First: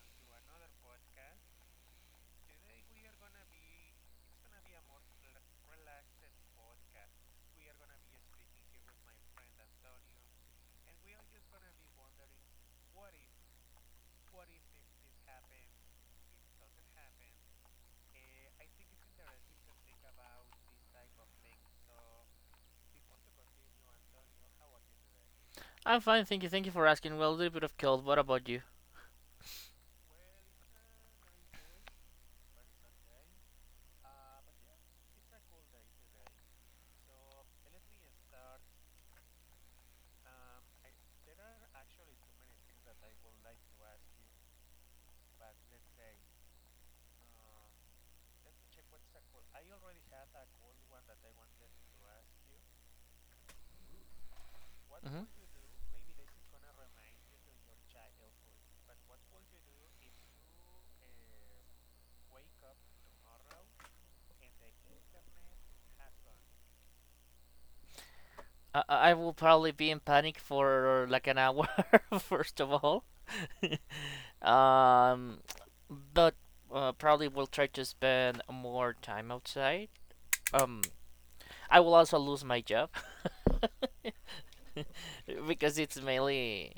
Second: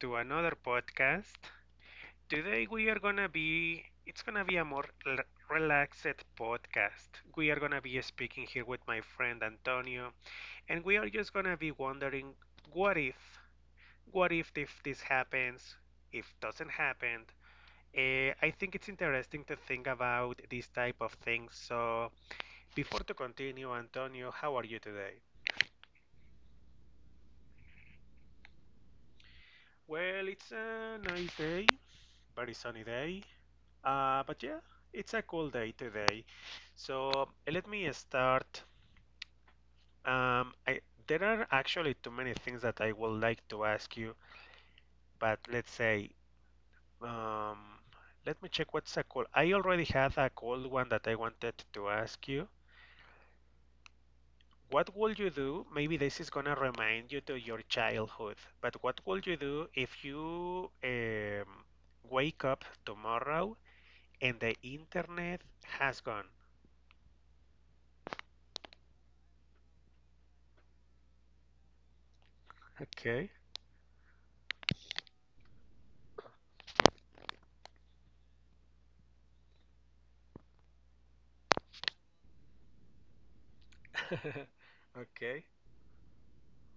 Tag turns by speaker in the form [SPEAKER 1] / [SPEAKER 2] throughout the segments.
[SPEAKER 1] to another podcast. Today we are gonna be it's gonna be a more relaxed podcast. We are gonna be speaking here with my friend Antonio, and we are just gonna be wondering what if, what if this happens, if doesn't happen. I think it's interesting to think about these type of things. So before to continue, Antonio, how are you today?
[SPEAKER 2] I'm fine, thank you. Thank you for asking. Well, a little bit of cold. What about you?
[SPEAKER 1] Well, it's a nice day, very sunny day. But yeah, it's a cool day today. So let me start. Um, I, there are actually too many things that I would like to ask you, but let's say, um, let me check what's a cool. I already had a cool one that I wanted to ask you. What would
[SPEAKER 2] Mhm.
[SPEAKER 1] you do? Maybe this is gonna remind you to your childhood, but what would you do if you wake up tomorrow and the internet has gone?
[SPEAKER 2] I will probably be in panic for like an hour, first of all.
[SPEAKER 1] Okay.
[SPEAKER 2] um, but probably will try to spend more time outside. Um, I will also lose my job
[SPEAKER 1] Okay.
[SPEAKER 2] because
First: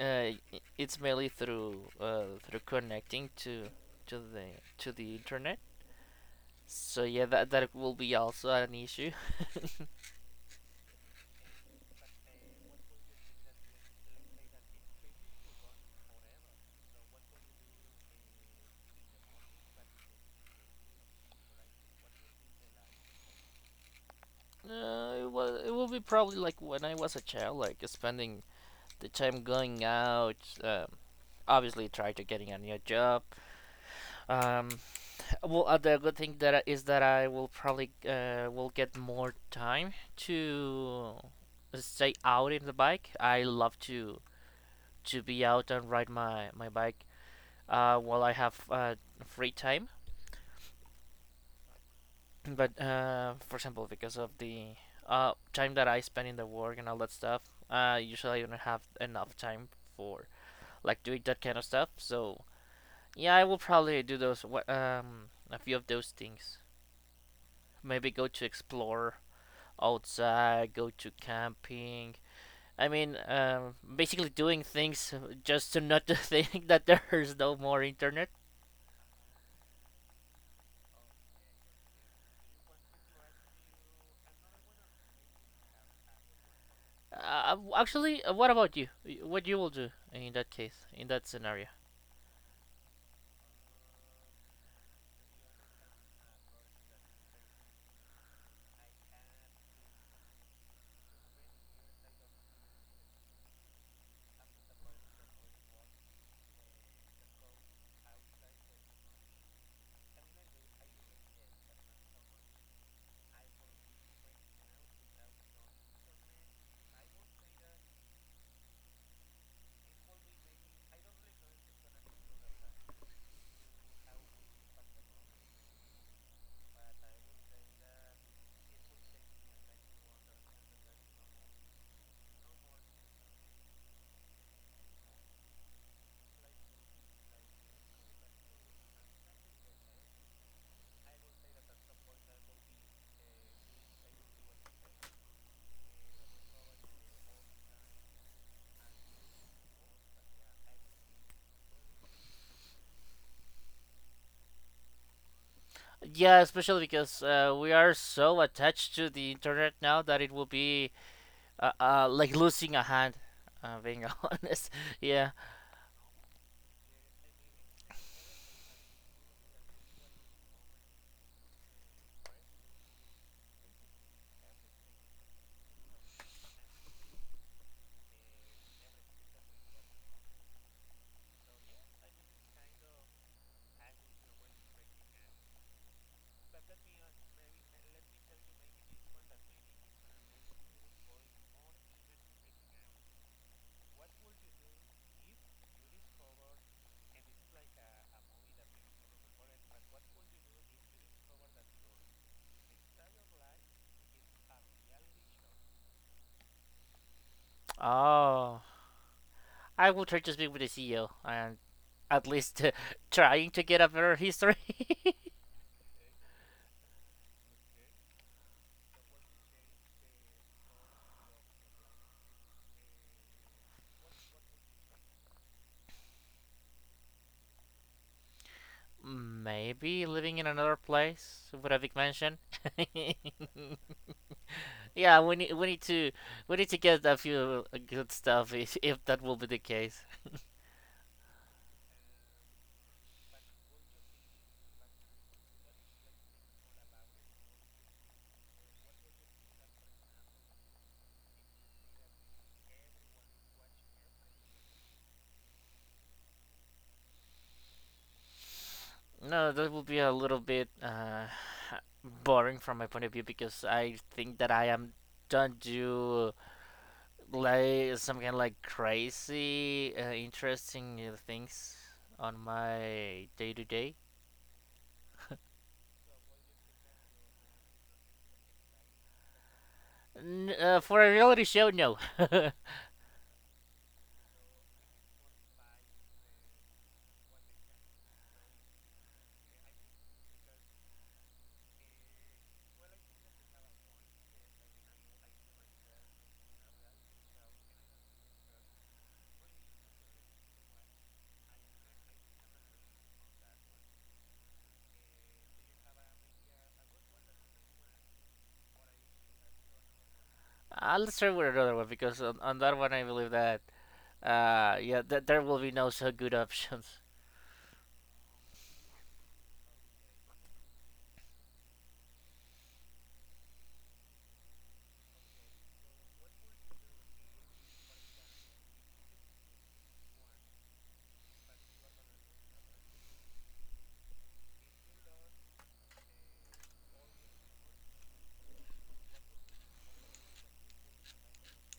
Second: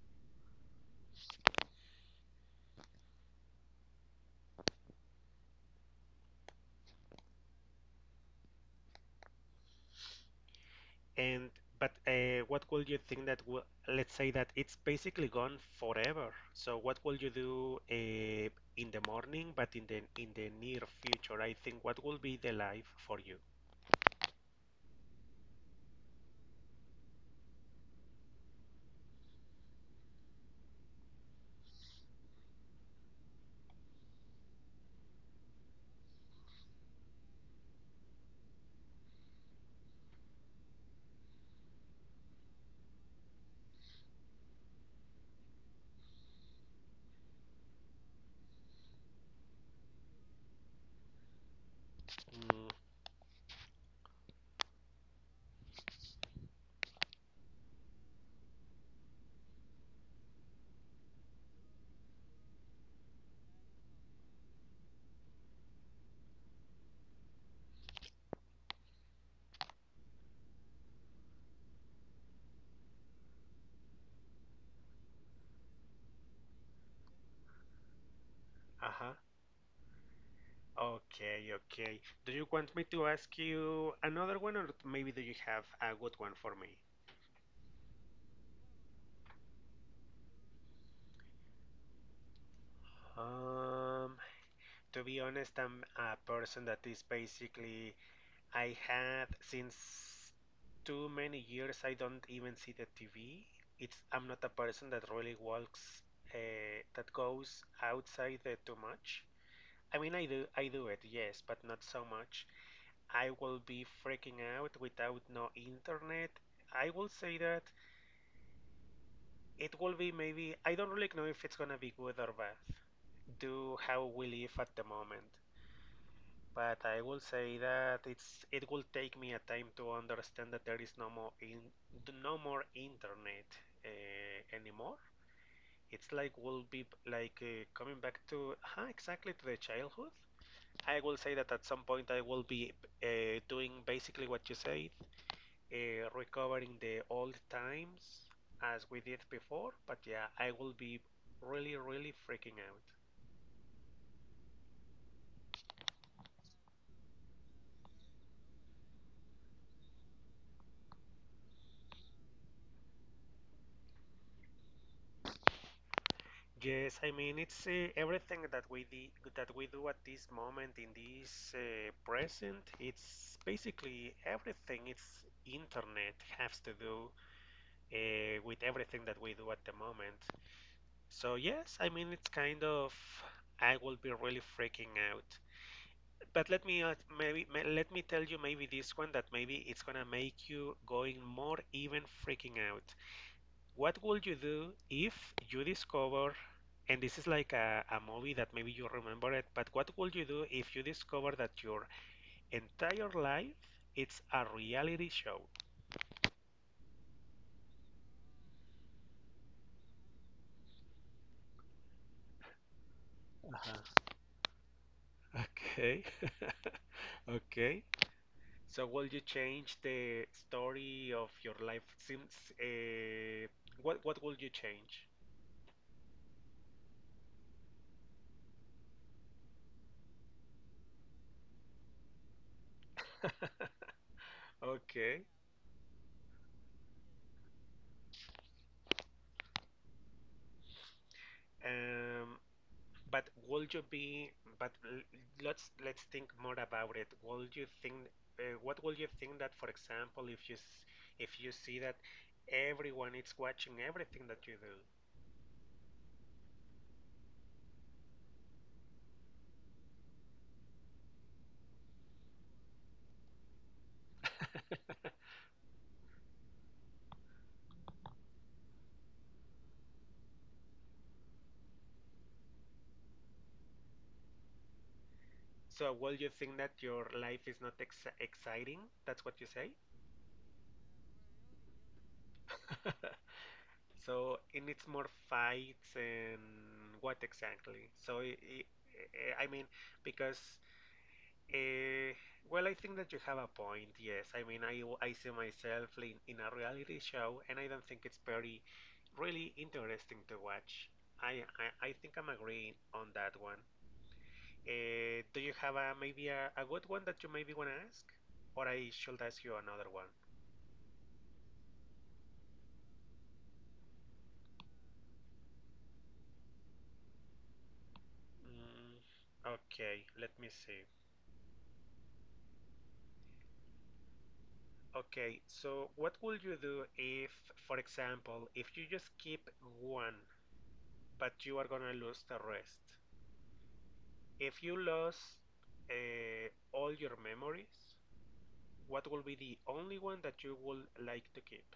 [SPEAKER 2] Uh, it's mainly through through connecting to to the to the internet. So yeah, that will be also an issue.
[SPEAKER 1] And but what would you think that will, let's say that it's basically gone forever. So what will you do in the morning, but in the near future? I think what will be the life for you?
[SPEAKER 2] It will be probably like when I was a child, like spending the time going out. Um, obviously try to getting a new job. Um, well, other good thing that is that I will probably will get more time to stay out in the bike. I love to be out and ride my bike while I have free time.
[SPEAKER 1] Mm,
[SPEAKER 2] But for example, because of the time that I spend in the work and all that stuff, usually I don't have enough time for like doing that kind of stuff. So yeah, I will probably do those a few of those things. Maybe go to explore outside, go to camping. I mean, basically doing things just to not to think that there's no more internet.
[SPEAKER 1] uh-huh. Okay, okay. Do you want me to ask you another one, or maybe do you have a good one for me?
[SPEAKER 2] Actually, what about you? What you will do in that case, in that scenario?
[SPEAKER 1] Um, to be honest, I'm a person that is basically I had since too many years I don't even see the TV. It's I'm not a person that really walks that goes outside too much. I mean I do it yes, but not so much. I will be freaking out without no internet. I will say that it will be maybe I don't really know if it's gonna be good or bad. Do how we live at the moment. But I will say that it's it will take me a time to understand that there is no more internet anymore. It's like will be like coming back to exactly to the childhood. I will say that at some point I will be doing basically what you said, recovering the old times as we did before. But yeah, I will be really freaking out.
[SPEAKER 2] Yeah, especially because we are so attached to the internet now that it will be like losing a hand. Being honest, yeah.
[SPEAKER 1] Yes, I mean it's everything that we di that we do at this moment in this present. It's basically everything. It's internet has to do with everything that we do at the moment. So yes, I mean it's kind of I will be really freaking out. But let me let me tell you maybe this one that maybe it's gonna make you going more even freaking out. What would you do if you discover, and this is like a movie that maybe you remember it, but what would you do if you discover that your entire life it's a reality show?
[SPEAKER 2] Oh, I will try to speak with the CEO and at least trying to get
[SPEAKER 1] Uh-huh.
[SPEAKER 2] a better history.
[SPEAKER 1] Okay. Okay. So will you change the story of your life? Seems, uh, what will you change?
[SPEAKER 2] Maybe living in another place with a big mansion. Yeah,
[SPEAKER 1] Okay.
[SPEAKER 2] we need to get a few good stuff if that will be the case.
[SPEAKER 1] Um, But would you be, but let's think more about it. Would you think, what would you think that, for example, if if you see that everyone is watching everything that you do,
[SPEAKER 2] No, that will be a little bit boring from my point of view because I think that I am don't do like some kind of like crazy interesting things on my day to day.
[SPEAKER 1] so would you think that your life is not ex exciting? That's what you say?
[SPEAKER 2] For a reality show, no.
[SPEAKER 1] So, and it's more fights and what exactly? So, I mean, because Uh, well, I think that you have a point. Yes, I mean, I see myself in a reality show, and I don't think it's very, really interesting to watch. I think I'm agreeing on that one. Do you have maybe a good one that you maybe want to ask? Or I should ask you another one?
[SPEAKER 2] Let's start with another one because on that one I believe that yeah there will be no so good options.
[SPEAKER 1] Mm, okay, let me see. Okay, so what would you do if, for example, if you just keep one, but you are gonna lose the rest? If you lost all your memories, what will be the only one that you would like to keep?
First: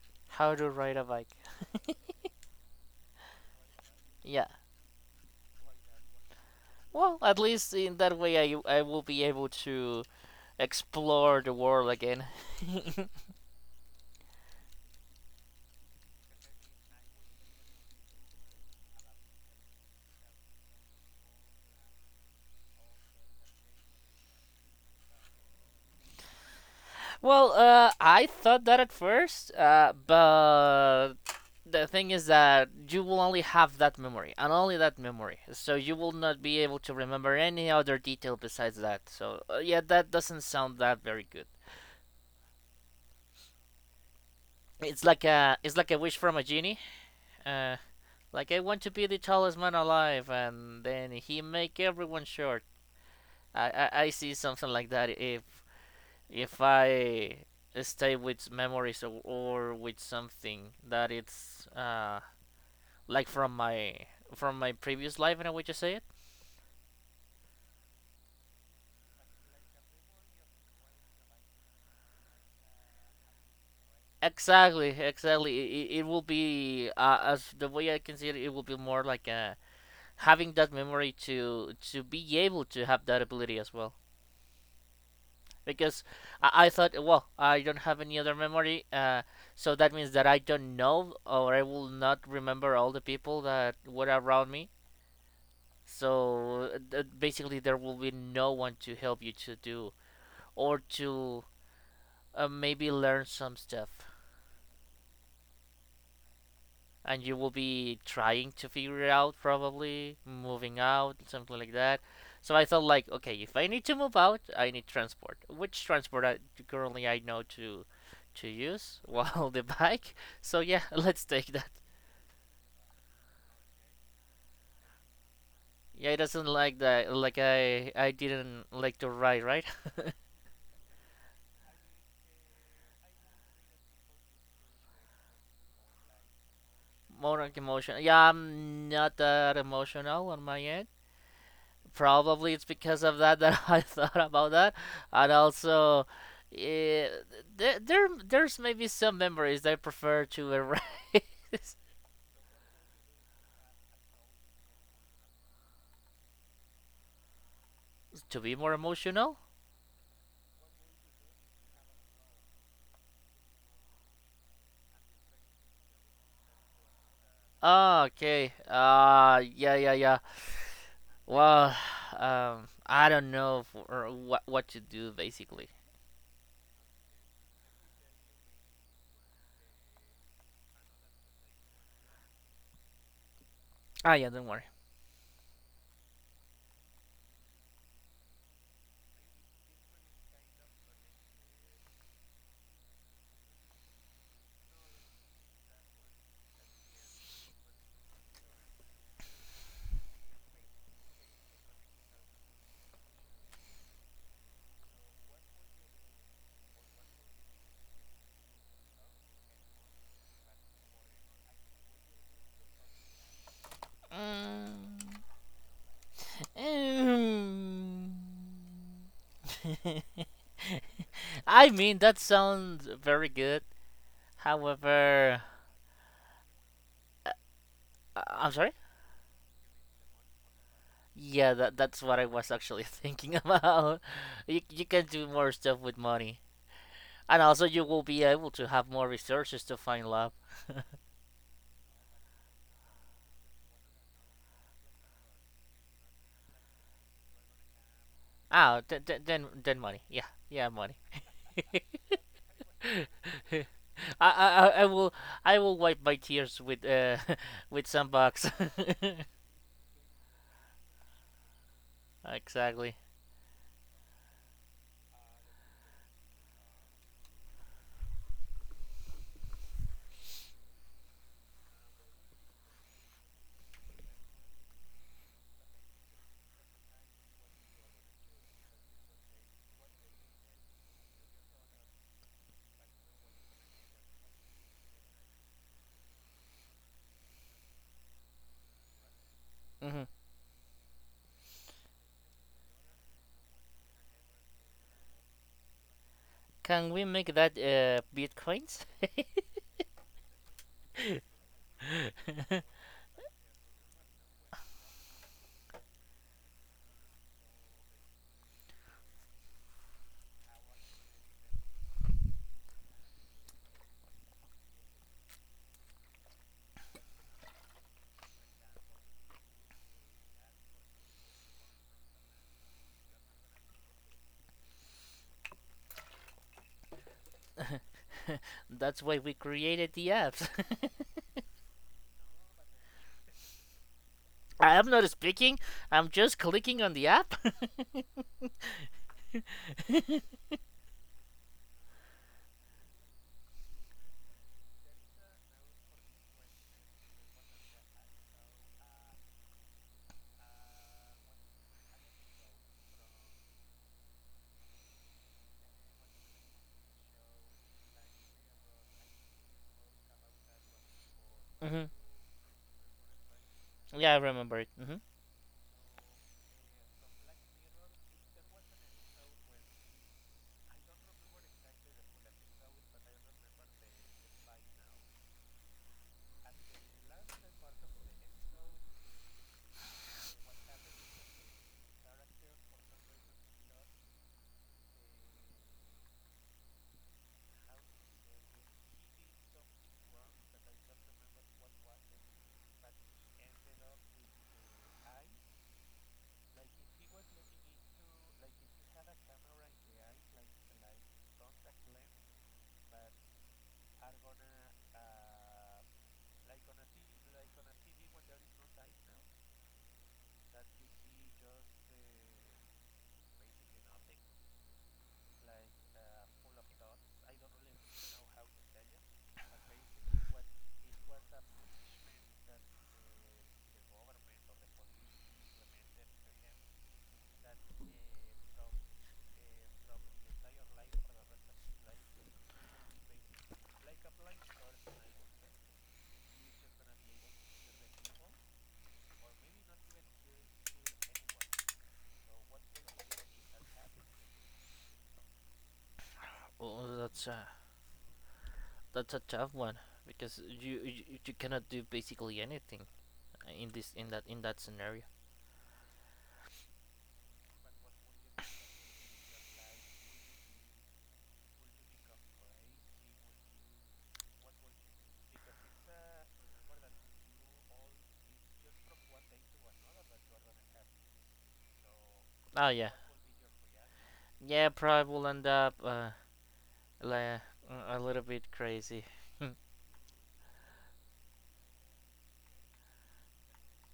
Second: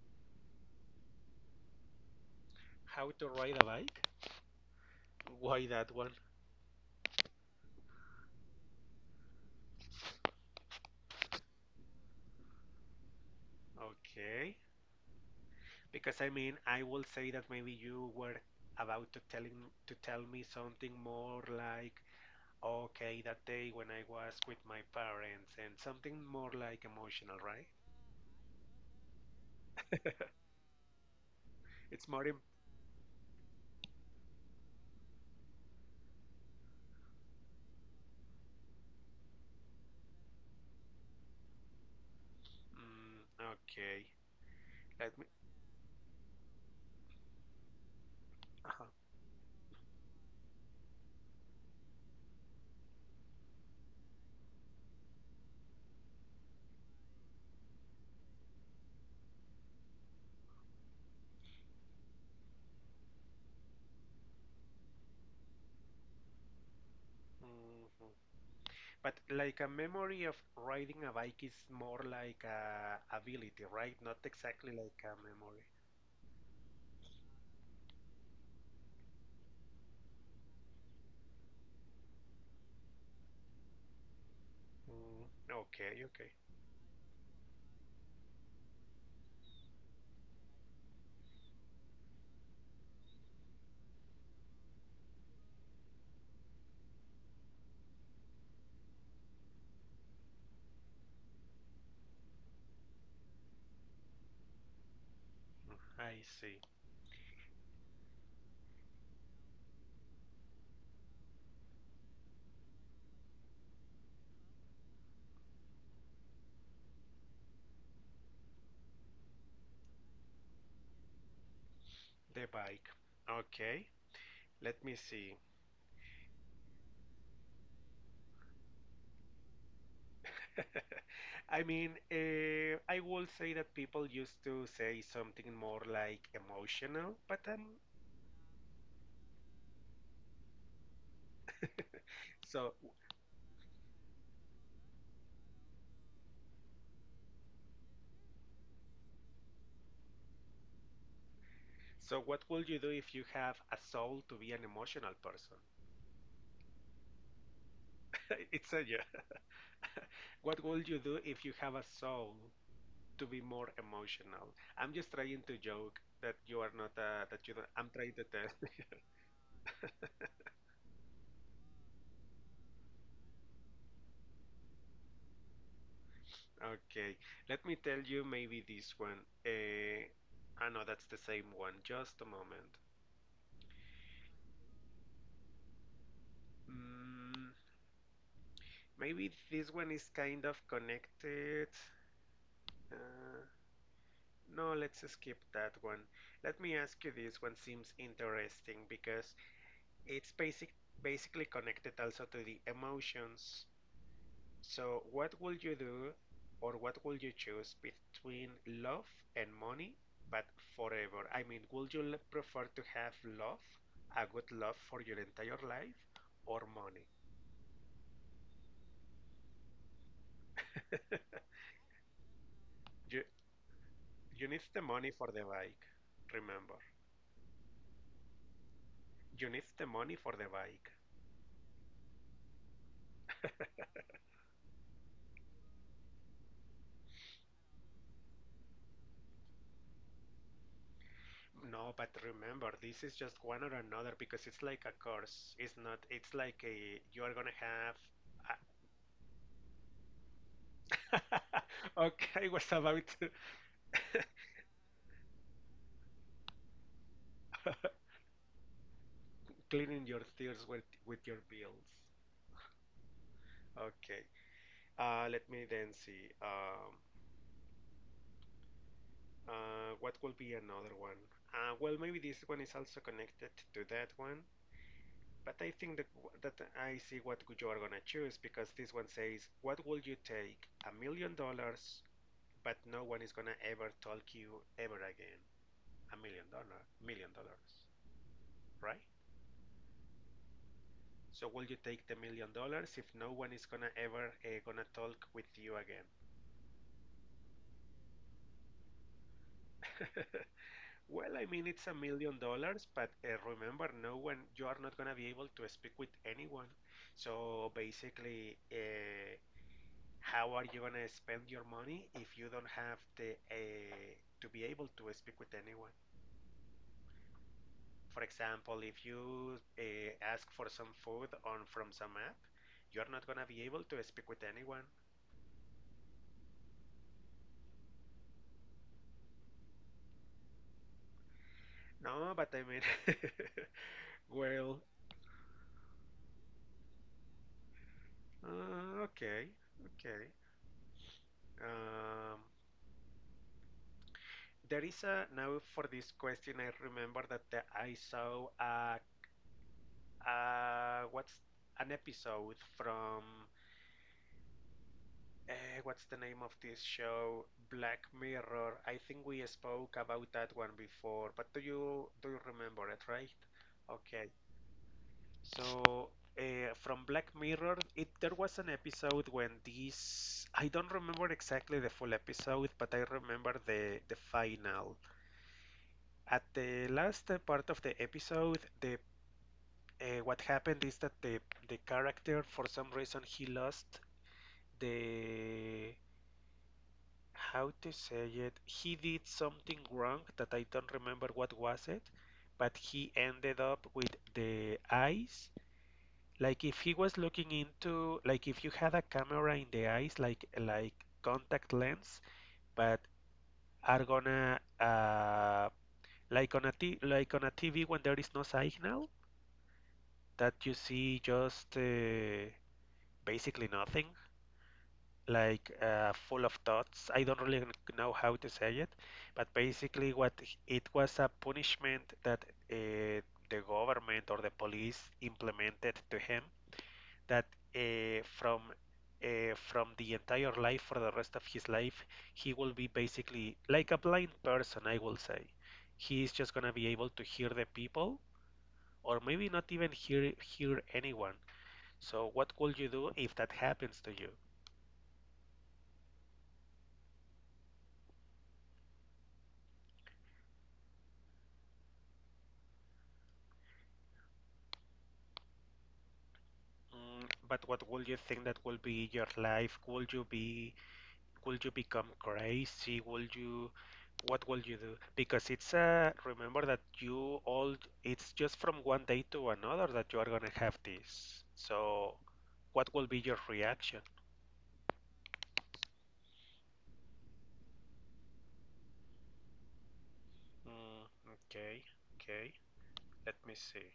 [SPEAKER 2] How to ride a bike.
[SPEAKER 1] How to ride a bike?
[SPEAKER 2] Yeah.
[SPEAKER 1] Why that one?
[SPEAKER 2] Well, at least in that way, I will be able to explore the world again.
[SPEAKER 1] Okay. Because I mean, I will say that maybe you were about to tell me something more like, okay, that day when I was with my parents and something more like emotional,
[SPEAKER 2] Well,
[SPEAKER 1] right?
[SPEAKER 2] I thought that at first, but the
[SPEAKER 1] It's
[SPEAKER 2] thing
[SPEAKER 1] more
[SPEAKER 2] is
[SPEAKER 1] im-
[SPEAKER 2] that you will only have that memory and only that memory, so you will not be able to remember any other detail besides that. So yeah, that doesn't sound that very good.
[SPEAKER 1] mm, okay. Let me.
[SPEAKER 2] It's like a wish from a genie. Uh, like I want
[SPEAKER 1] Uh-huh.
[SPEAKER 2] to be the tallest man alive, and then he make everyone short. I see something like that if I stay with memories or with something that it's like from my previous life, and I would just say it.
[SPEAKER 1] Mhm. But like a memory of riding a bike is more like a ability, right? Not exactly
[SPEAKER 2] Exactly,
[SPEAKER 1] like a memory.
[SPEAKER 2] exactly. It will be as the way I can see it. It will be more like having that memory to be able to have that ability as well.
[SPEAKER 1] Mm, okay,
[SPEAKER 2] Because
[SPEAKER 1] okay.
[SPEAKER 2] I thought, well, I don't have any other memory, so that means that I don't know or I will not remember all the people that were around me. So basically, there will be no one to help you to do or to maybe learn some stuff.
[SPEAKER 1] Mm, I see.
[SPEAKER 2] And you will be trying to figure it out, probably moving out, something like that. So I thought, like, okay, if I need to move out, I need transport. Currently I know to use? Well, the bike. So yeah, let's take that.
[SPEAKER 1] The bike. Okay. Let me see.
[SPEAKER 2] Yeah, it doesn't like that. Like I didn't like to ride, right?
[SPEAKER 1] I mean, I will say that people used to say something more like emotional, but
[SPEAKER 2] More like
[SPEAKER 1] um,
[SPEAKER 2] emotional. Yeah, I'm not that emotional on my end. Probably it's
[SPEAKER 1] so
[SPEAKER 2] because of that I thought about that, and also, eh, there's maybe some memories that I prefer to erase
[SPEAKER 1] what would you do if you have a soul to be an emotional person?
[SPEAKER 2] to be
[SPEAKER 1] It's
[SPEAKER 2] more
[SPEAKER 1] a yeah.
[SPEAKER 2] emotional.
[SPEAKER 1] What would you do if you have a soul to be more emotional. I'm just trying to joke that you are not that you don't. I'm
[SPEAKER 2] Ah,
[SPEAKER 1] trying to tell.
[SPEAKER 2] okay. Yeah, yeah, yeah. Well, I don't know if, or what to do basically.
[SPEAKER 1] Okay, let me tell you maybe this one. I know that's the same one. Just a moment.
[SPEAKER 2] Ah, yeah, don't worry.
[SPEAKER 1] Mm, maybe this one is kind of connected. Uh, no, let's skip that one. Let me ask you this one seems interesting because it's basically connected also to the emotions. So, what would you do or what would you choose between love and money, but forever? I mean, would prefer to have love, a good love
[SPEAKER 2] Mm.
[SPEAKER 1] for your entire life, or money?
[SPEAKER 2] Mm. I mean, that sounds
[SPEAKER 1] You,
[SPEAKER 2] very good.
[SPEAKER 1] you need the money for the
[SPEAKER 2] However,
[SPEAKER 1] bike, remember.
[SPEAKER 2] I'm sorry.
[SPEAKER 1] You need the money for the bike.
[SPEAKER 2] Yeah, that that's what I was actually thinking about. You can do more stuff with money, and also you will be able to have more resources to find love.
[SPEAKER 1] No, but remember, this is just one or another because it's like a curse. It's not, it's like you are gonna
[SPEAKER 2] Then then money. Yeah, yeah, money.
[SPEAKER 1] have. A- Okay, I was about to.
[SPEAKER 2] I, I will wipe my tears with with some bucks.
[SPEAKER 1] Cleaning your stairs with your bills.
[SPEAKER 2] Exactly.
[SPEAKER 1] Okay. Let me then see. What will be another one? Well, maybe this one is also connected to that one, but I think that that I see what you are gonna choose because this one says, "What will you take? $1 million, but no one is gonna ever talk you ever again. $1 million, right?
[SPEAKER 2] Hmm.
[SPEAKER 1] So will you take the $1 million if no one is gonna ever gonna talk with you again?"
[SPEAKER 2] Can we make that bitcoins?
[SPEAKER 1] Well, I mean, it's a million dollars, but remember, no one, you are not going to be able to speak with anyone. So basically, how are you going to spend your money if you don't have the to be able to speak with anyone? For example, if you ask for some food on from some app, you're not going to be able to speak with anyone.
[SPEAKER 2] That's why we created the apps.
[SPEAKER 1] No, but I mean, well,
[SPEAKER 2] I'm not speaking. I'm just clicking on the app.
[SPEAKER 1] okay, okay. Um, There is a now for this question. I remember that the, I saw what's an episode from uh, what's the name of this show? Black Mirror. I think we spoke about that one before, but
[SPEAKER 2] Hmm.
[SPEAKER 1] do you remember it, right?
[SPEAKER 2] Yeah, I
[SPEAKER 1] Okay.
[SPEAKER 2] remember it. Hmm.
[SPEAKER 1] So from Black Mirror, it there was an episode when this I don't remember exactly the full episode, but I remember the final. At the last part of the episode, the what happened is that the character for some reason he lost the how to say it he did something wrong that I don't remember what was it, but he ended up with the eyes like if he was looking into, like if you had a camera in the eyes, like contact lens, but are gonna like on like on a TV when there is no signal that you see just basically nothing, like full of thoughts. I don't really know how to say it, but basically, what it was a punishment that uh, the government or the police implemented to him that uh, from from the entire life for the rest of his life, he will be basically like a blind person, I will say. He is just gonna be able to hear the people, or maybe not even hear anyone. So, what will you do if that happens to you?
[SPEAKER 2] Oh, that's a tough one because you cannot do basically anything in that scenario.
[SPEAKER 1] Mm, but what would you think that will be your life? Would you be, would you become crazy? Would you, what will you do? Because it's a, remember that you all, it's just from one day to another that you are gonna have this. So,
[SPEAKER 2] Oh yeah,
[SPEAKER 1] what will be your reaction?
[SPEAKER 2] yeah. Probably will end up like a little bit crazy.
[SPEAKER 1] Mm, okay, okay. Let me see.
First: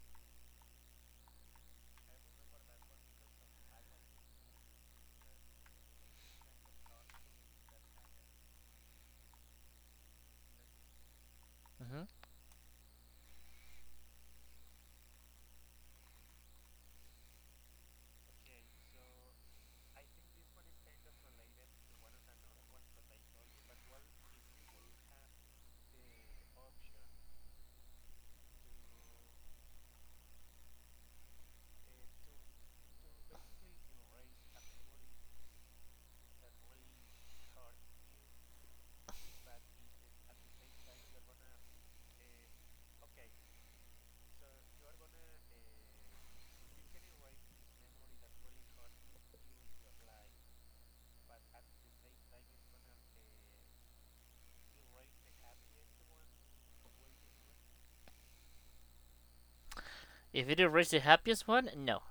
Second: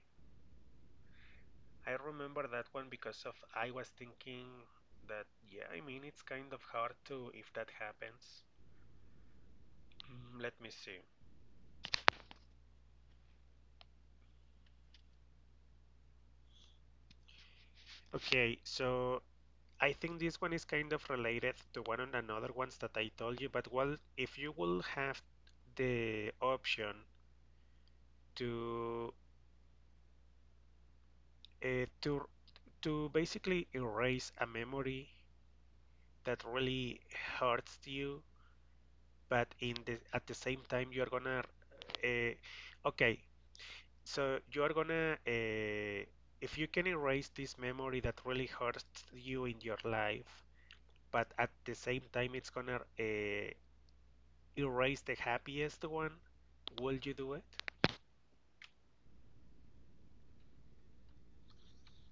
[SPEAKER 1] I remember that one because of I was thinking that, yeah, I mean, it's kind of hard to if that happens. Mm, let me see.
[SPEAKER 2] Hmm.
[SPEAKER 1] Okay, so I think this one is kind of related to one of another ones that I told you, but well, if you will have the option to uh, to to basically erase a memory that really hurts you, but in the at the same time you're gonna uh, okay, you're gonna if you can erase this memory that really hurts you in your life, but at the same time it's gonna erase the happiest one, will you do it?
[SPEAKER 2] If it erased the happiest one, no.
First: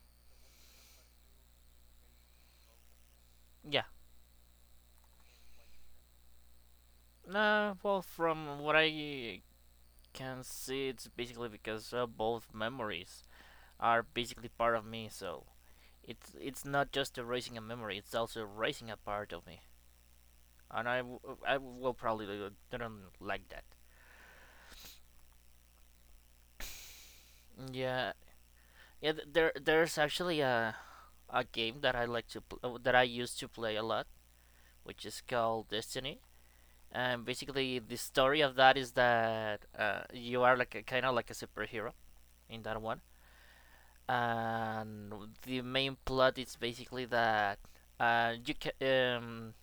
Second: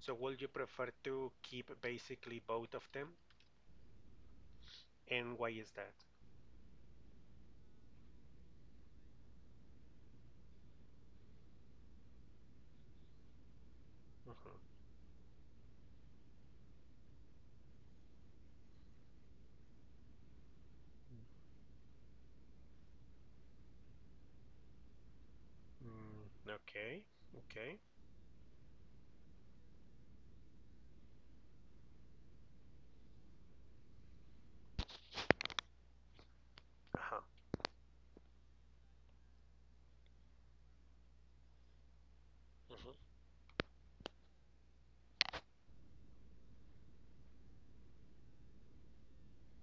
[SPEAKER 1] So will you prefer to keep basically both of them?
[SPEAKER 2] Yeah.
[SPEAKER 1] And why is that?
[SPEAKER 2] No. Well, from what I can see, it's basically because both memories are basically part
[SPEAKER 1] Mm-hmm.
[SPEAKER 2] of me. So it's not just erasing a memory; it's also erasing a part of me, and I will probably not like that.
[SPEAKER 1] Mm, okay, okay.
[SPEAKER 2] Yeah, yeah. There there's actually a game that I like to that I used to play a lot, which is called Destiny.
[SPEAKER 1] Uh-huh.
[SPEAKER 2] And basically, the story of that is that you are like a kind of like a superhero in that
[SPEAKER 1] Hmm.
[SPEAKER 2] one, and the main plot is basically that you can um,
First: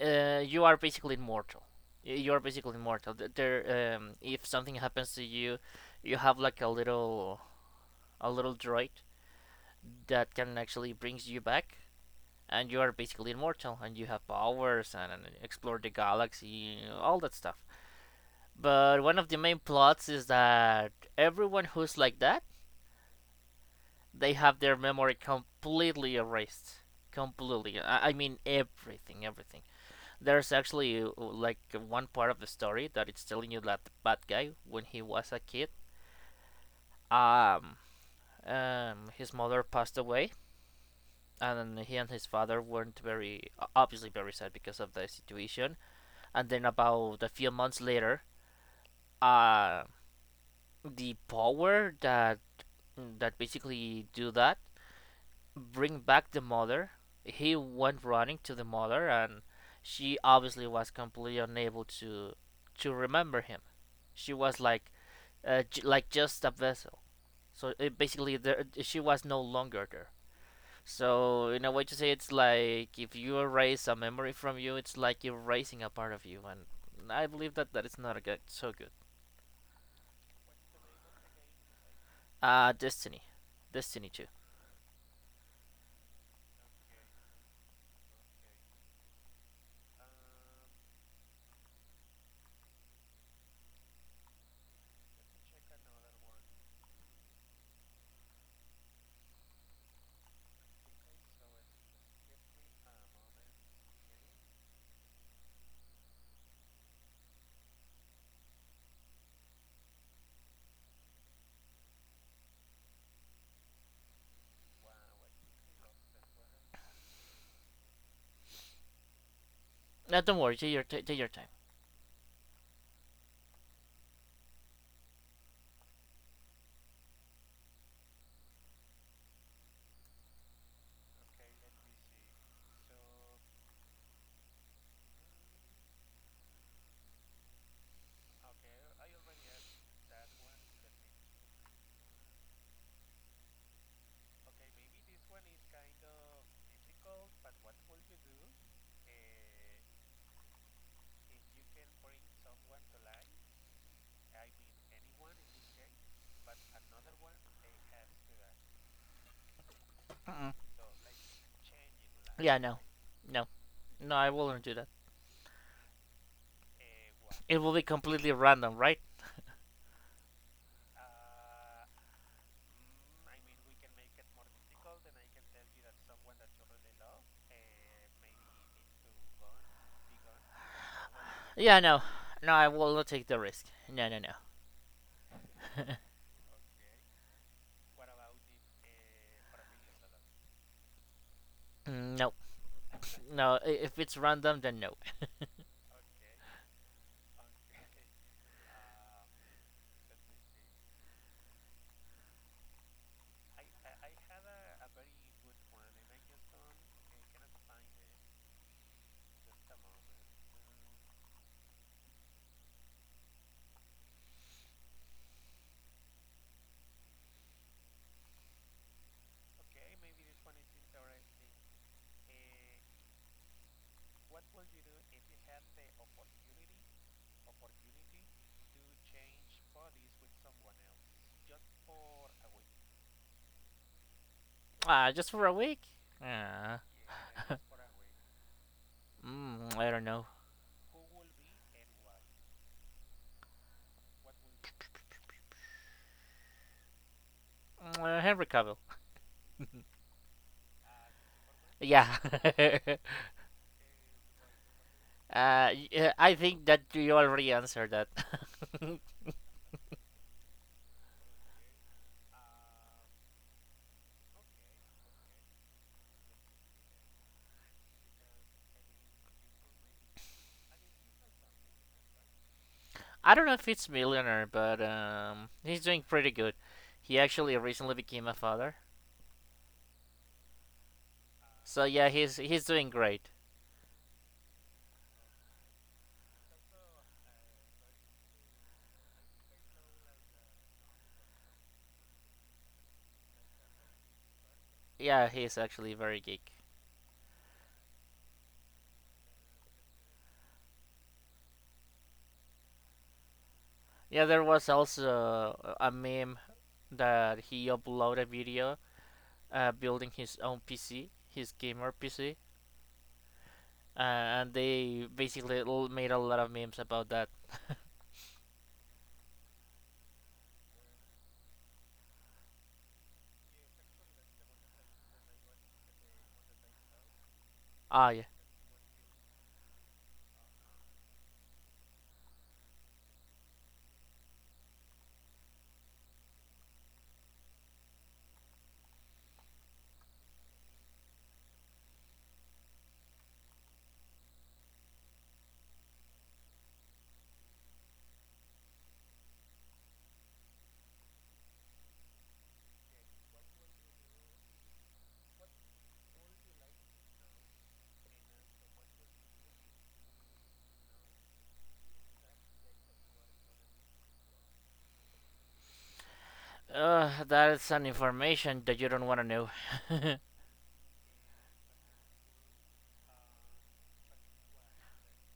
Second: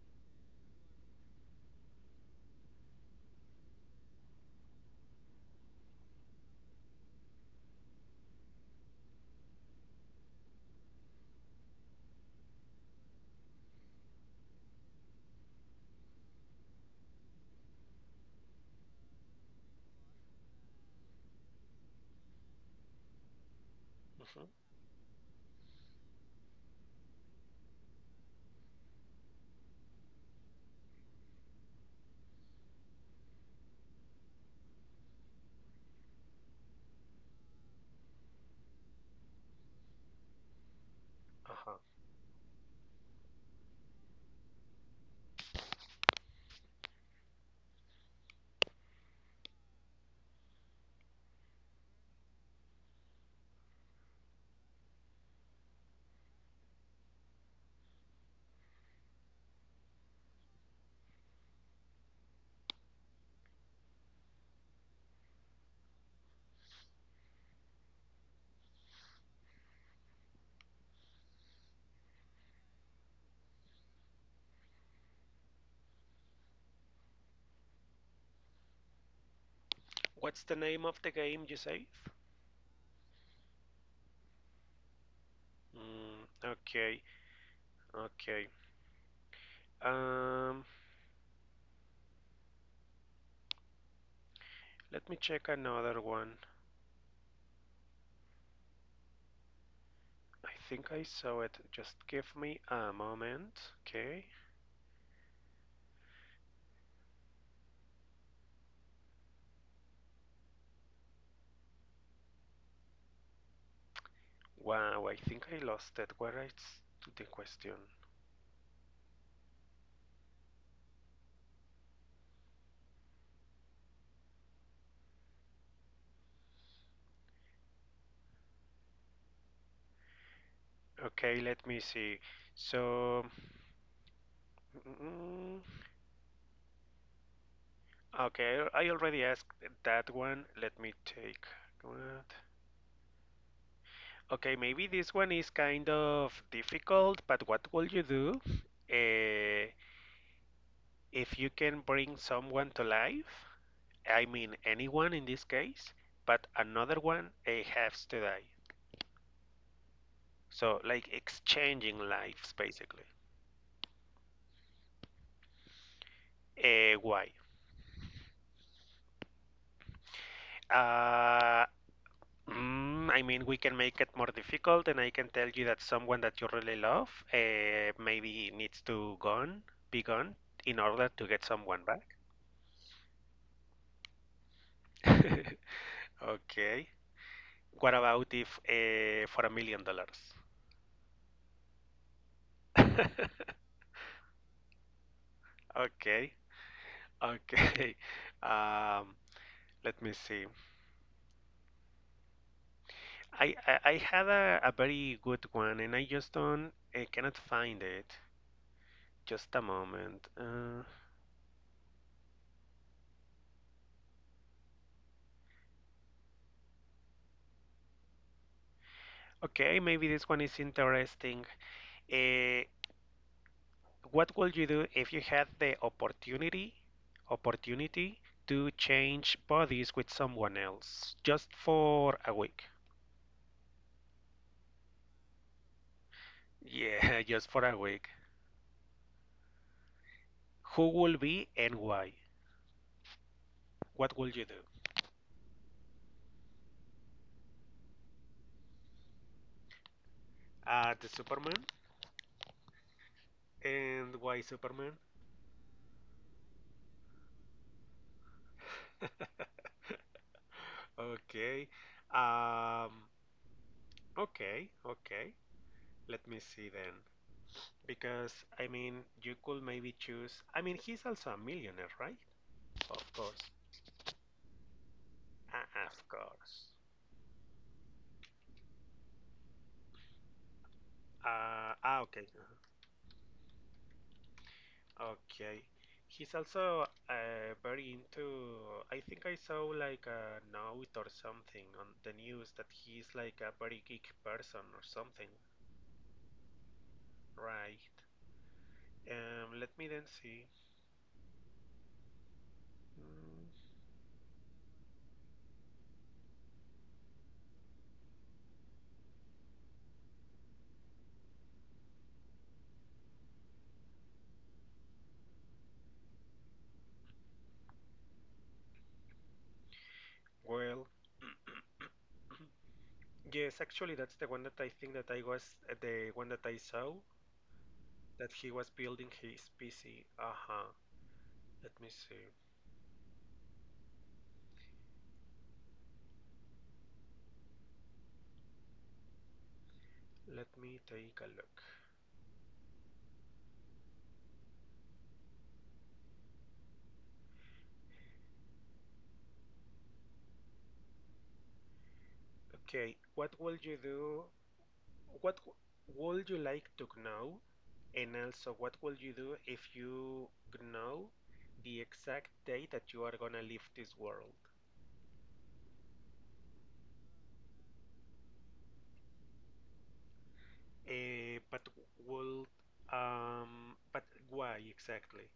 [SPEAKER 2] you are basically immortal. You are basically immortal. There, if something happens to you, you have like a little droid that can actually brings you back, and you are basically immortal, and you have powers and explore the galaxy, all that stuff. But one of the main plots is that everyone who's like that, they have
[SPEAKER 1] Hmm.
[SPEAKER 2] their memory completely erased, completely. I mean everything, everything. There's actually like one part of the story that it's telling you that the bad guy, when he was a kid, um, his mother passed away,
[SPEAKER 1] Uh-huh.
[SPEAKER 2] and he and his father weren't very obviously very sad because of the situation. And then about a few months later, uh, the power that that basically do that bring back the mother. He went running to the mother, and she obviously was completely unable to remember him. She was like like just a vessel. So it basically, there she was no longer there. So in a way to say, it's like if you erase a memory from you, it's like erasing a part of you, and I believe that that is not a good, so good.
[SPEAKER 1] What's the name of the game you save?
[SPEAKER 2] Destiny, Destiny too.
[SPEAKER 1] Mm, okay, okay. Um, Let me check another one. I think I saw it. Just give me a moment. Okay. Wow, I think I lost it. Where is the question?
[SPEAKER 2] No, don't worry. Take your take your time.
[SPEAKER 1] Okay, let me see. So, mm, okay, I already asked that one. Let me take that. Okay, maybe this one is kind of difficult, but what will you do uh, if you can bring someone to life? I mean, anyone in this case, but another one has to die. So, like exchanging lives,
[SPEAKER 2] Yeah, no,
[SPEAKER 1] basically.
[SPEAKER 2] no, no. I will not do that.
[SPEAKER 1] Why?
[SPEAKER 2] It will be completely random, right?
[SPEAKER 1] Uh, I mean, we can make it more difficult, and I can tell you that someone that you really love maybe needs to gone, be gone in order to get
[SPEAKER 2] Yeah,
[SPEAKER 1] someone
[SPEAKER 2] no,
[SPEAKER 1] back.
[SPEAKER 2] no. I will not take the risk. No, no, no.
[SPEAKER 1] Okay. What about if for $1 million?
[SPEAKER 2] Mm, no, no. If it's random, then no.
[SPEAKER 1] Okay. Okay. Um, Let me see. I had a very good one, and I cannot find it. Just a moment. Okay, maybe this one is interesting. Uh, What would you do if you had the opportunity to change bodies with someone else just for a week?
[SPEAKER 2] Ah, just for a week. Ah, uh.
[SPEAKER 1] Yeah, just for a week.
[SPEAKER 2] Mm, I don't know.
[SPEAKER 1] Who will be and why? What will you do?
[SPEAKER 2] Henry Cavill.
[SPEAKER 1] The Superman.
[SPEAKER 2] Yeah.
[SPEAKER 1] And why Superman?
[SPEAKER 2] Yeah, I think that you already answered that.
[SPEAKER 1] Okay. Um, okay, okay. Let me see then. Because, I mean, you could maybe choose. I mean, he's also a millionaire, right? Of
[SPEAKER 2] I don't
[SPEAKER 1] course.
[SPEAKER 2] know if it's Millionaire, but he's
[SPEAKER 1] Of
[SPEAKER 2] doing pretty good.
[SPEAKER 1] course.
[SPEAKER 2] He actually recently became a father. So
[SPEAKER 1] Ah,
[SPEAKER 2] yeah,
[SPEAKER 1] okay. Uh-huh.
[SPEAKER 2] he's doing great.
[SPEAKER 1] Okay. He's also very into. I think I saw like a note or something on the news that he's like a very geek person or
[SPEAKER 2] Yeah,
[SPEAKER 1] something,
[SPEAKER 2] he's actually very geek.
[SPEAKER 1] right? Let me then see. Mm,
[SPEAKER 2] Yeah, there was also a meme that he uploaded a video building his own PC, his gamer PC, and they basically made a lot of memes about that.
[SPEAKER 1] Well, yes, actually, that's the one that I think that I was the one that I saw
[SPEAKER 2] Ah, yeah.
[SPEAKER 1] that he was building his PC. Uh huh. Let me see. Let me take a look. Okay, what will you do What w- Would you like to know? And also, what will you do if you know the exact day that you are gonna leave this world?
[SPEAKER 2] That's an information that you don't want to know.
[SPEAKER 1] Eh, but will but why exactly?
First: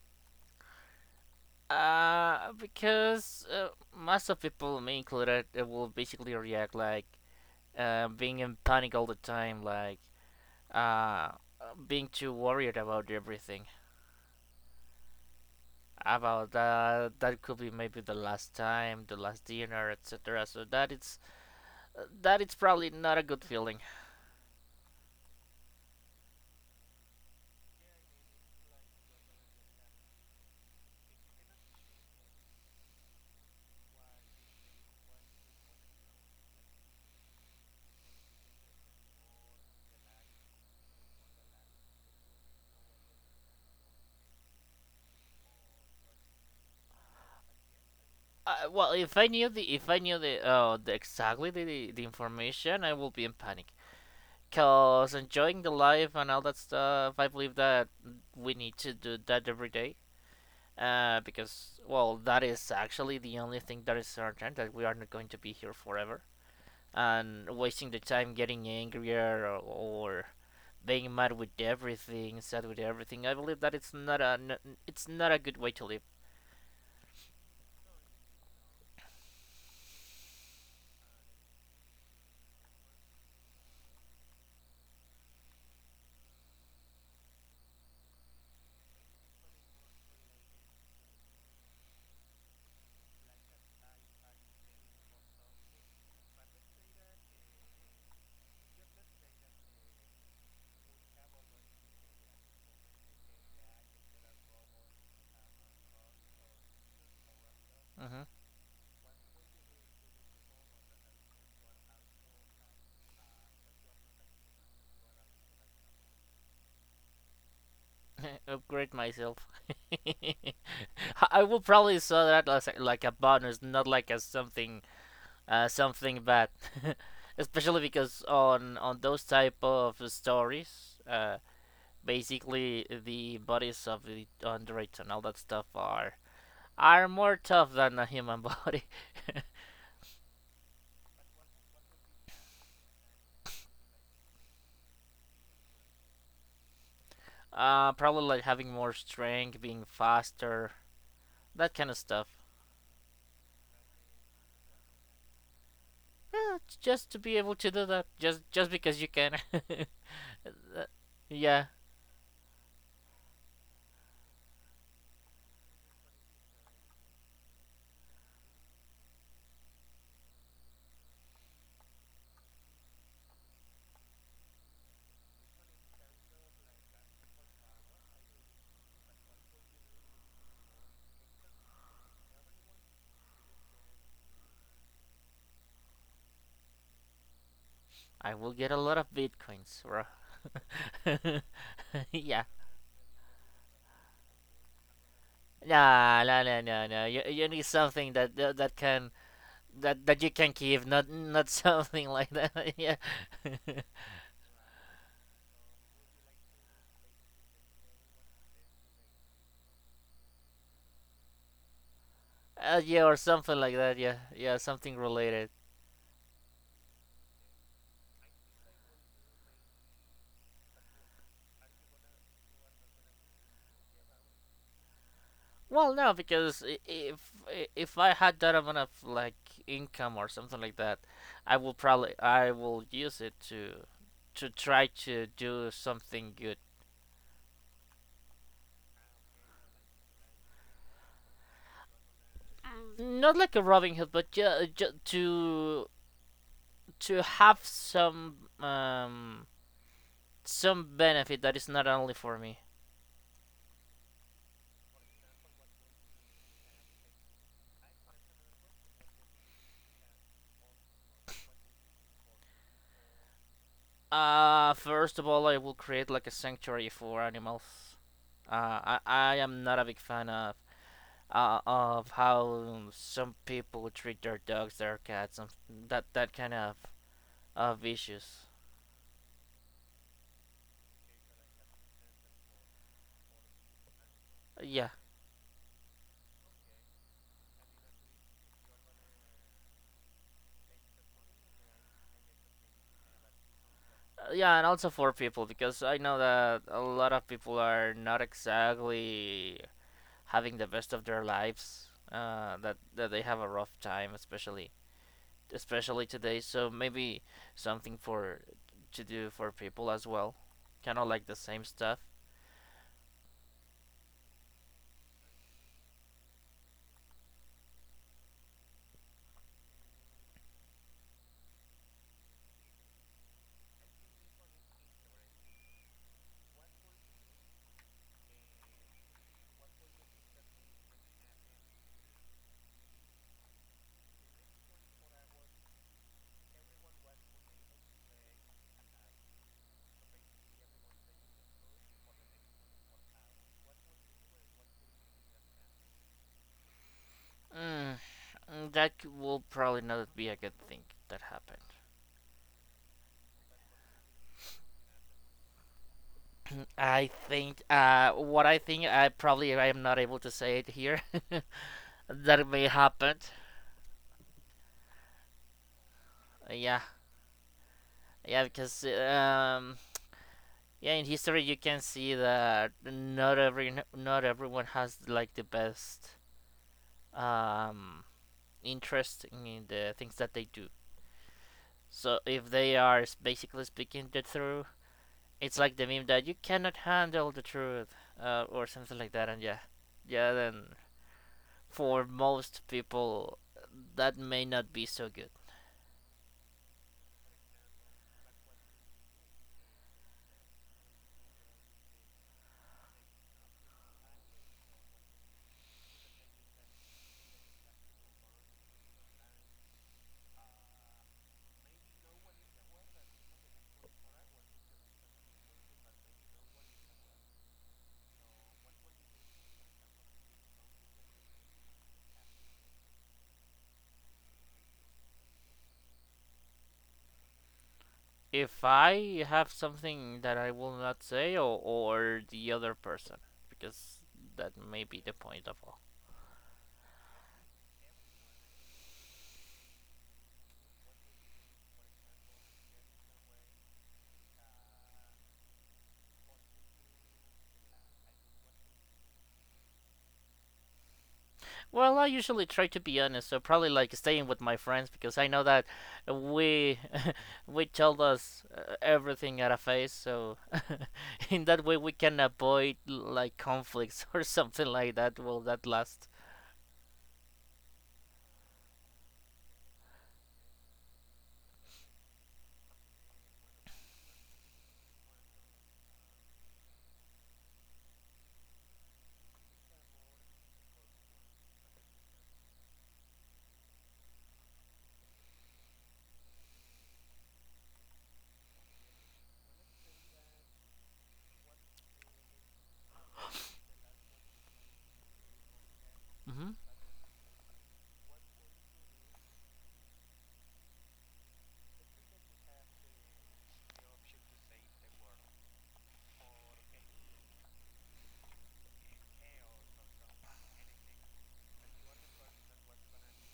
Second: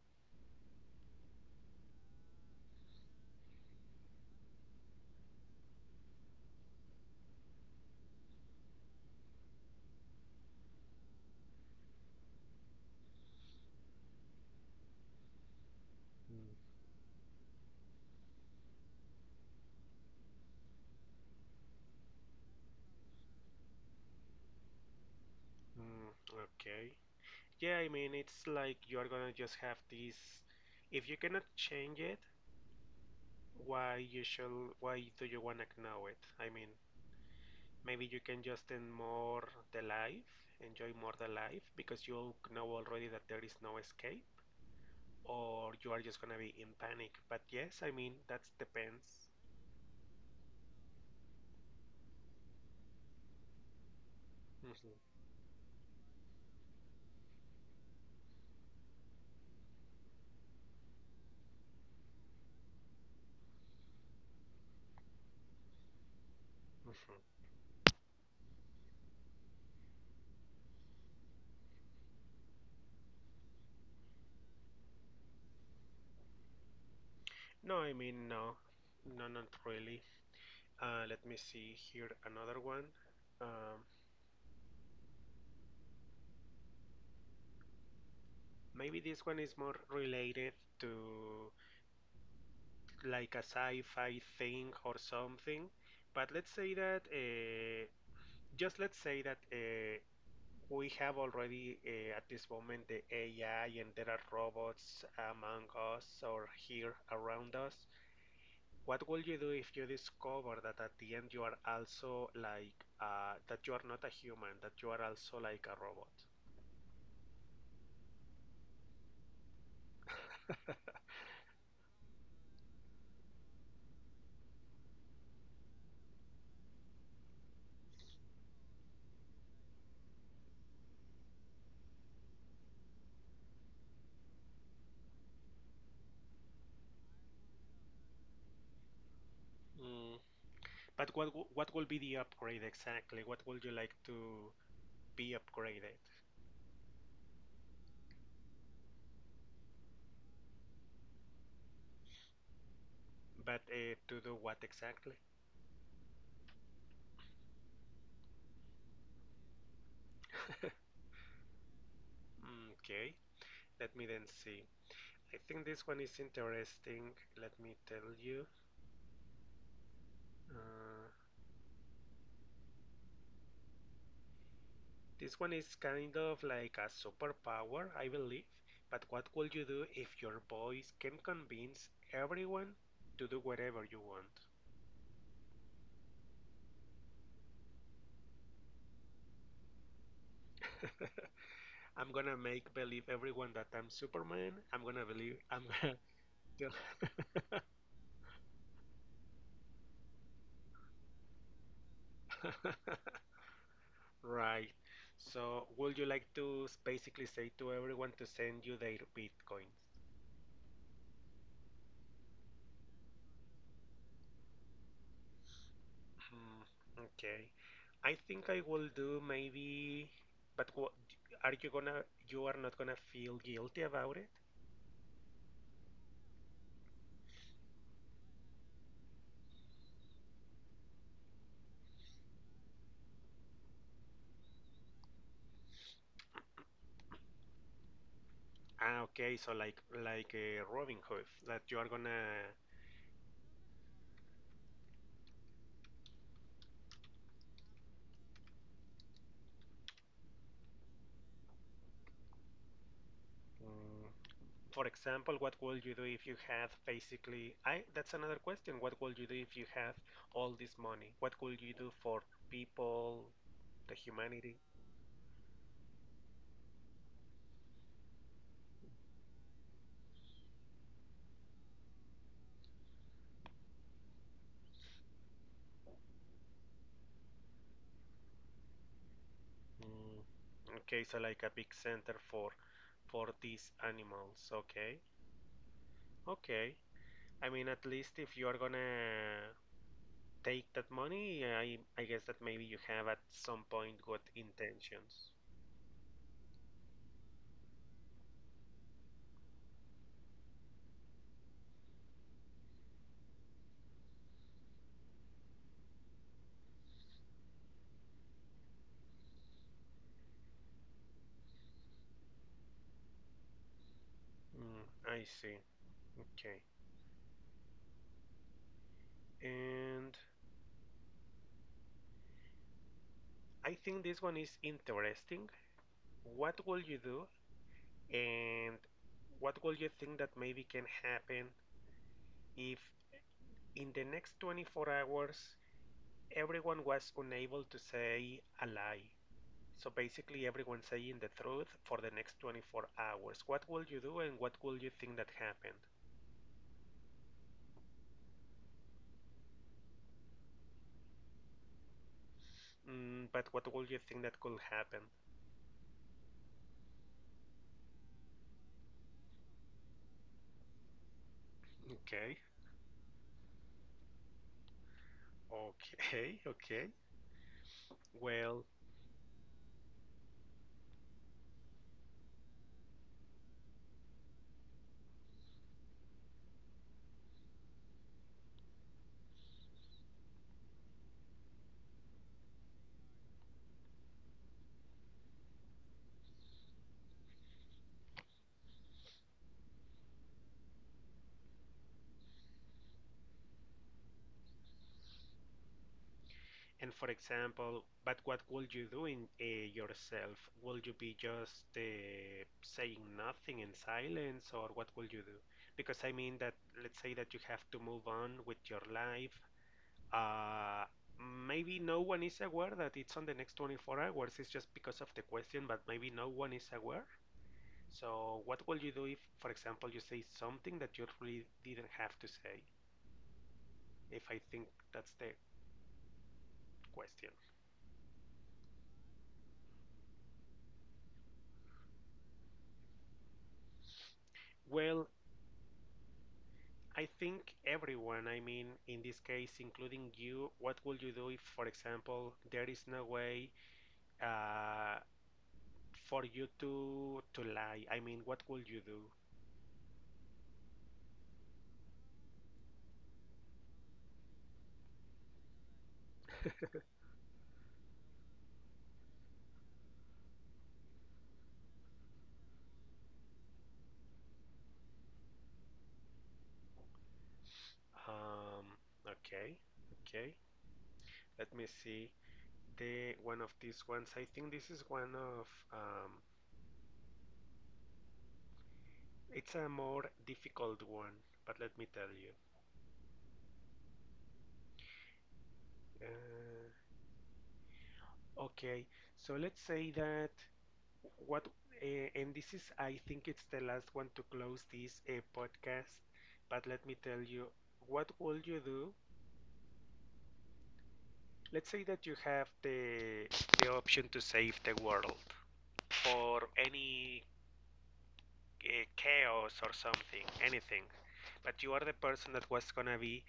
[SPEAKER 2] Because most of people, me included, will basically react like being in panic all the time, like uh, being too worried about everything. About
[SPEAKER 1] Mm,
[SPEAKER 2] that, that could be maybe the last time, the last dinner, etc. So that it's probably not a good feeling.
[SPEAKER 1] Mm, okay. Yeah, I mean, it's like you're gonna just have this. If you cannot change it, why you shall? Why do you wanna know it? I mean, maybe you can just end more the life, enjoy more the life, because you know already that there is no escape, or you are just gonna be in panic. But yes, I mean, that
[SPEAKER 2] Well,
[SPEAKER 1] depends.
[SPEAKER 2] if I knew the exactly the information, I will be in panic. Cause
[SPEAKER 1] Mhm.
[SPEAKER 2] enjoying the life and all that stuff, I believe that we need to do that every day. Because well, that is actually the only thing that is certain that we are not going to be here forever.
[SPEAKER 1] Mhm.
[SPEAKER 2] And wasting the time getting angrier or being mad with everything, sad with everything, I believe that it's not a good way to live.
[SPEAKER 1] No, I mean, no, no, not really. Let me see here another one. Um, Maybe this one is more related to like a sci-fi thing or something. But let's say that just let's say that we have already at this moment the AI and there are robots among us or here around us.
[SPEAKER 2] Hmm.
[SPEAKER 1] What will you do if you discover that at the end you are also like that you are not a human, that you are also like a robot?
[SPEAKER 2] Upgrade myself. I will probably saw that as like a bonus, not like as something something bad, especially because on those type of stories, basically the bodies of the androids and all that stuff are more tough than a human body.
[SPEAKER 1] Mm. But what will be the upgrade exactly? What would you like to be upgraded?
[SPEAKER 2] Uh, probably like having more strength, being faster, that kind of stuff.
[SPEAKER 1] But to do what exactly?
[SPEAKER 2] Yeah, just to be able to do that, just because you can. Yeah,
[SPEAKER 1] Mm, okay, let me then see. I think this one is interesting. Let me tell you. Uh, This one is kind of like a superpower, I believe, but what would you do if your voice can convince everyone to do whatever you want?
[SPEAKER 2] I will get a lot of bitcoins, bro.
[SPEAKER 1] I'm gonna
[SPEAKER 2] Yeah.
[SPEAKER 1] make believe everyone that I'm Superman. I'm gonna believe I'm gonna
[SPEAKER 2] Nah, no, no, no, no. You need something that can that you can keep, not not something like that. Yeah,
[SPEAKER 1] Right. So, would you like to basically say to everyone to send you their bitcoins?
[SPEAKER 2] yeah, or something like that. Yeah, yeah, something related.
[SPEAKER 1] Hmm, okay. I think I will do maybe, but are you gonna, you are not gonna feel guilty about it?
[SPEAKER 2] Well, no, because if I had that amount of like income or something like that, I will use it to try to do something good.
[SPEAKER 1] Ah, okay. So like Robin Hood, that you are gonna.
[SPEAKER 2] Not like a Robin Hood, but to have some benefit that is not only for me.
[SPEAKER 1] mm, for example, what would you do if you had basically? I that's another question. What would you do if you had all this money? What would you do for people, the humanity?
[SPEAKER 2] First of all, I will create like a sanctuary for animals. I am not a big fan of how some people treat their dogs, their cats, and that kind of issues.
[SPEAKER 1] Mm, okay, so like a big center for these animals.
[SPEAKER 2] Yeah,
[SPEAKER 1] Okay, okay. I mean, at least if you are gonna take that money, I guess that maybe you have at some point good
[SPEAKER 2] yeah, and also for
[SPEAKER 1] intentions.
[SPEAKER 2] people because I know that a lot of people are not exactly having the best of their lives. That they have a rough time, especially especially today. So maybe something for to do for people as well, kind of like the same stuff.
[SPEAKER 1] Mm, I see. Okay. And I think this one is interesting. What will you do and what will you think that maybe can happen if in the next 24 hours everyone was unable to say a lie? So basically everyone saying the truth for the next 24 hours. What will you do and what will you think that happened?
[SPEAKER 2] Mm, mm, that will probably not be a good thing that happened.
[SPEAKER 1] Mm, but what will you think that could happen?
[SPEAKER 2] I think I probably I am not able to say it here.
[SPEAKER 1] Okay.
[SPEAKER 2] That may happen.
[SPEAKER 1] Okay.
[SPEAKER 2] Yeah,
[SPEAKER 1] Okay.
[SPEAKER 2] yeah,
[SPEAKER 1] Well,
[SPEAKER 2] because yeah, in history you can see that not everyone has like the best um interest in the things that they do. So if they are basically speaking the truth, it's like the meme that you cannot handle the truth, or something like that. And yeah, yeah. Then for most people, that may not be so good.
[SPEAKER 1] and for example, but what would you do in yourself? Would you be just saying nothing in silence, or what will you do? Because I mean that let's say that you have to move on with your life. Uh, Maybe no one is aware that it's on the next 24 hours. It's just because of the question, but maybe no one is aware. So what will you do if, for example, you say something that you really didn't have to say? If I think that's the question.
[SPEAKER 2] If I have something that I will not say, or the other person, because that may be
[SPEAKER 1] Well,
[SPEAKER 2] the point of all.
[SPEAKER 1] I think everyone, I mean, in this case, including you, what would you do if, for example, there is no way uh, for you to lie? I mean, what would you do?
[SPEAKER 2] Well, I usually try to be honest, so probably like staying with my friends because I know that we we tell us everything at a face, so in that way we can avoid like conflicts or something like that. Will that last?
[SPEAKER 1] Um, okay, okay. Let me see the one of these ones. I think this is one of um, it's a more difficult one, but let me tell you. Uh, Okay, so let's say that what, uh, and this is, I think it's the last one to close this podcast,
[SPEAKER 2] Mm-hmm.
[SPEAKER 1] but let me tell you, what will you do? Let's say that you have the option to save the world or any chaos or something, anything, but you are the person that was gonna be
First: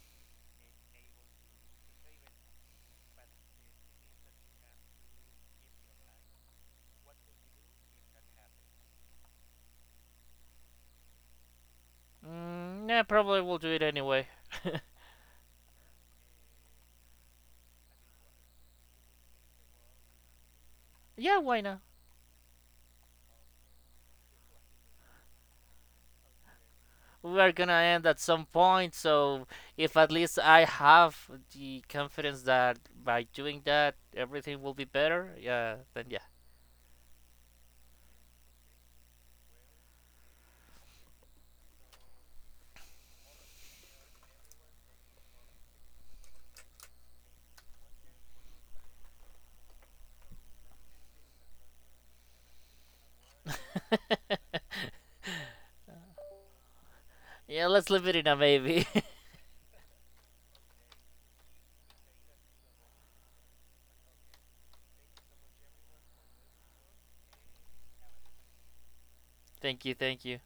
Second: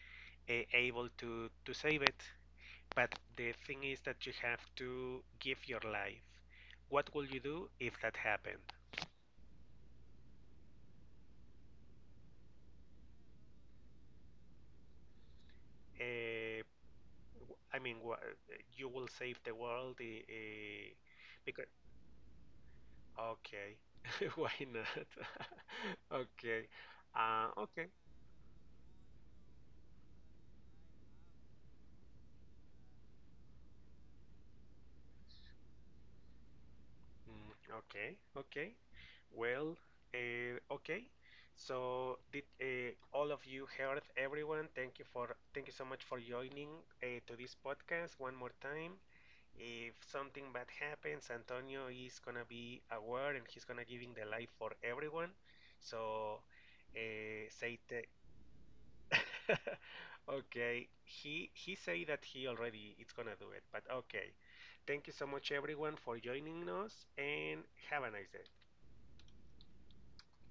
[SPEAKER 1] able to save it. But the thing is that you have to give your life. What will you do if that happened?
[SPEAKER 2] Mm, yeah, probably we'll do it anyway.
[SPEAKER 1] Uh, I mean, you will save the world
[SPEAKER 2] Yeah, why
[SPEAKER 1] because
[SPEAKER 2] not?
[SPEAKER 1] okay, why not? Okay,
[SPEAKER 2] We're gonna
[SPEAKER 1] okay.
[SPEAKER 2] end at some point, so if at least I have the confidence that by doing that everything will be better, yeah, then
[SPEAKER 1] Mm, okay, okay. Well, okay. So did all of you heard everyone? Thank you so much for joining to this podcast one more time. If something bad happens, Antonio is gonna be aware and he's gonna giving the
[SPEAKER 2] yeah.
[SPEAKER 1] life for everyone. So
[SPEAKER 2] Yeah,
[SPEAKER 1] say
[SPEAKER 2] let's
[SPEAKER 1] th
[SPEAKER 2] live it in a baby.
[SPEAKER 1] Okay, he say that he already it's gonna do it, but okay. Thank you so much everyone for joining us and have a nice day.
[SPEAKER 2] Thank you, thank you.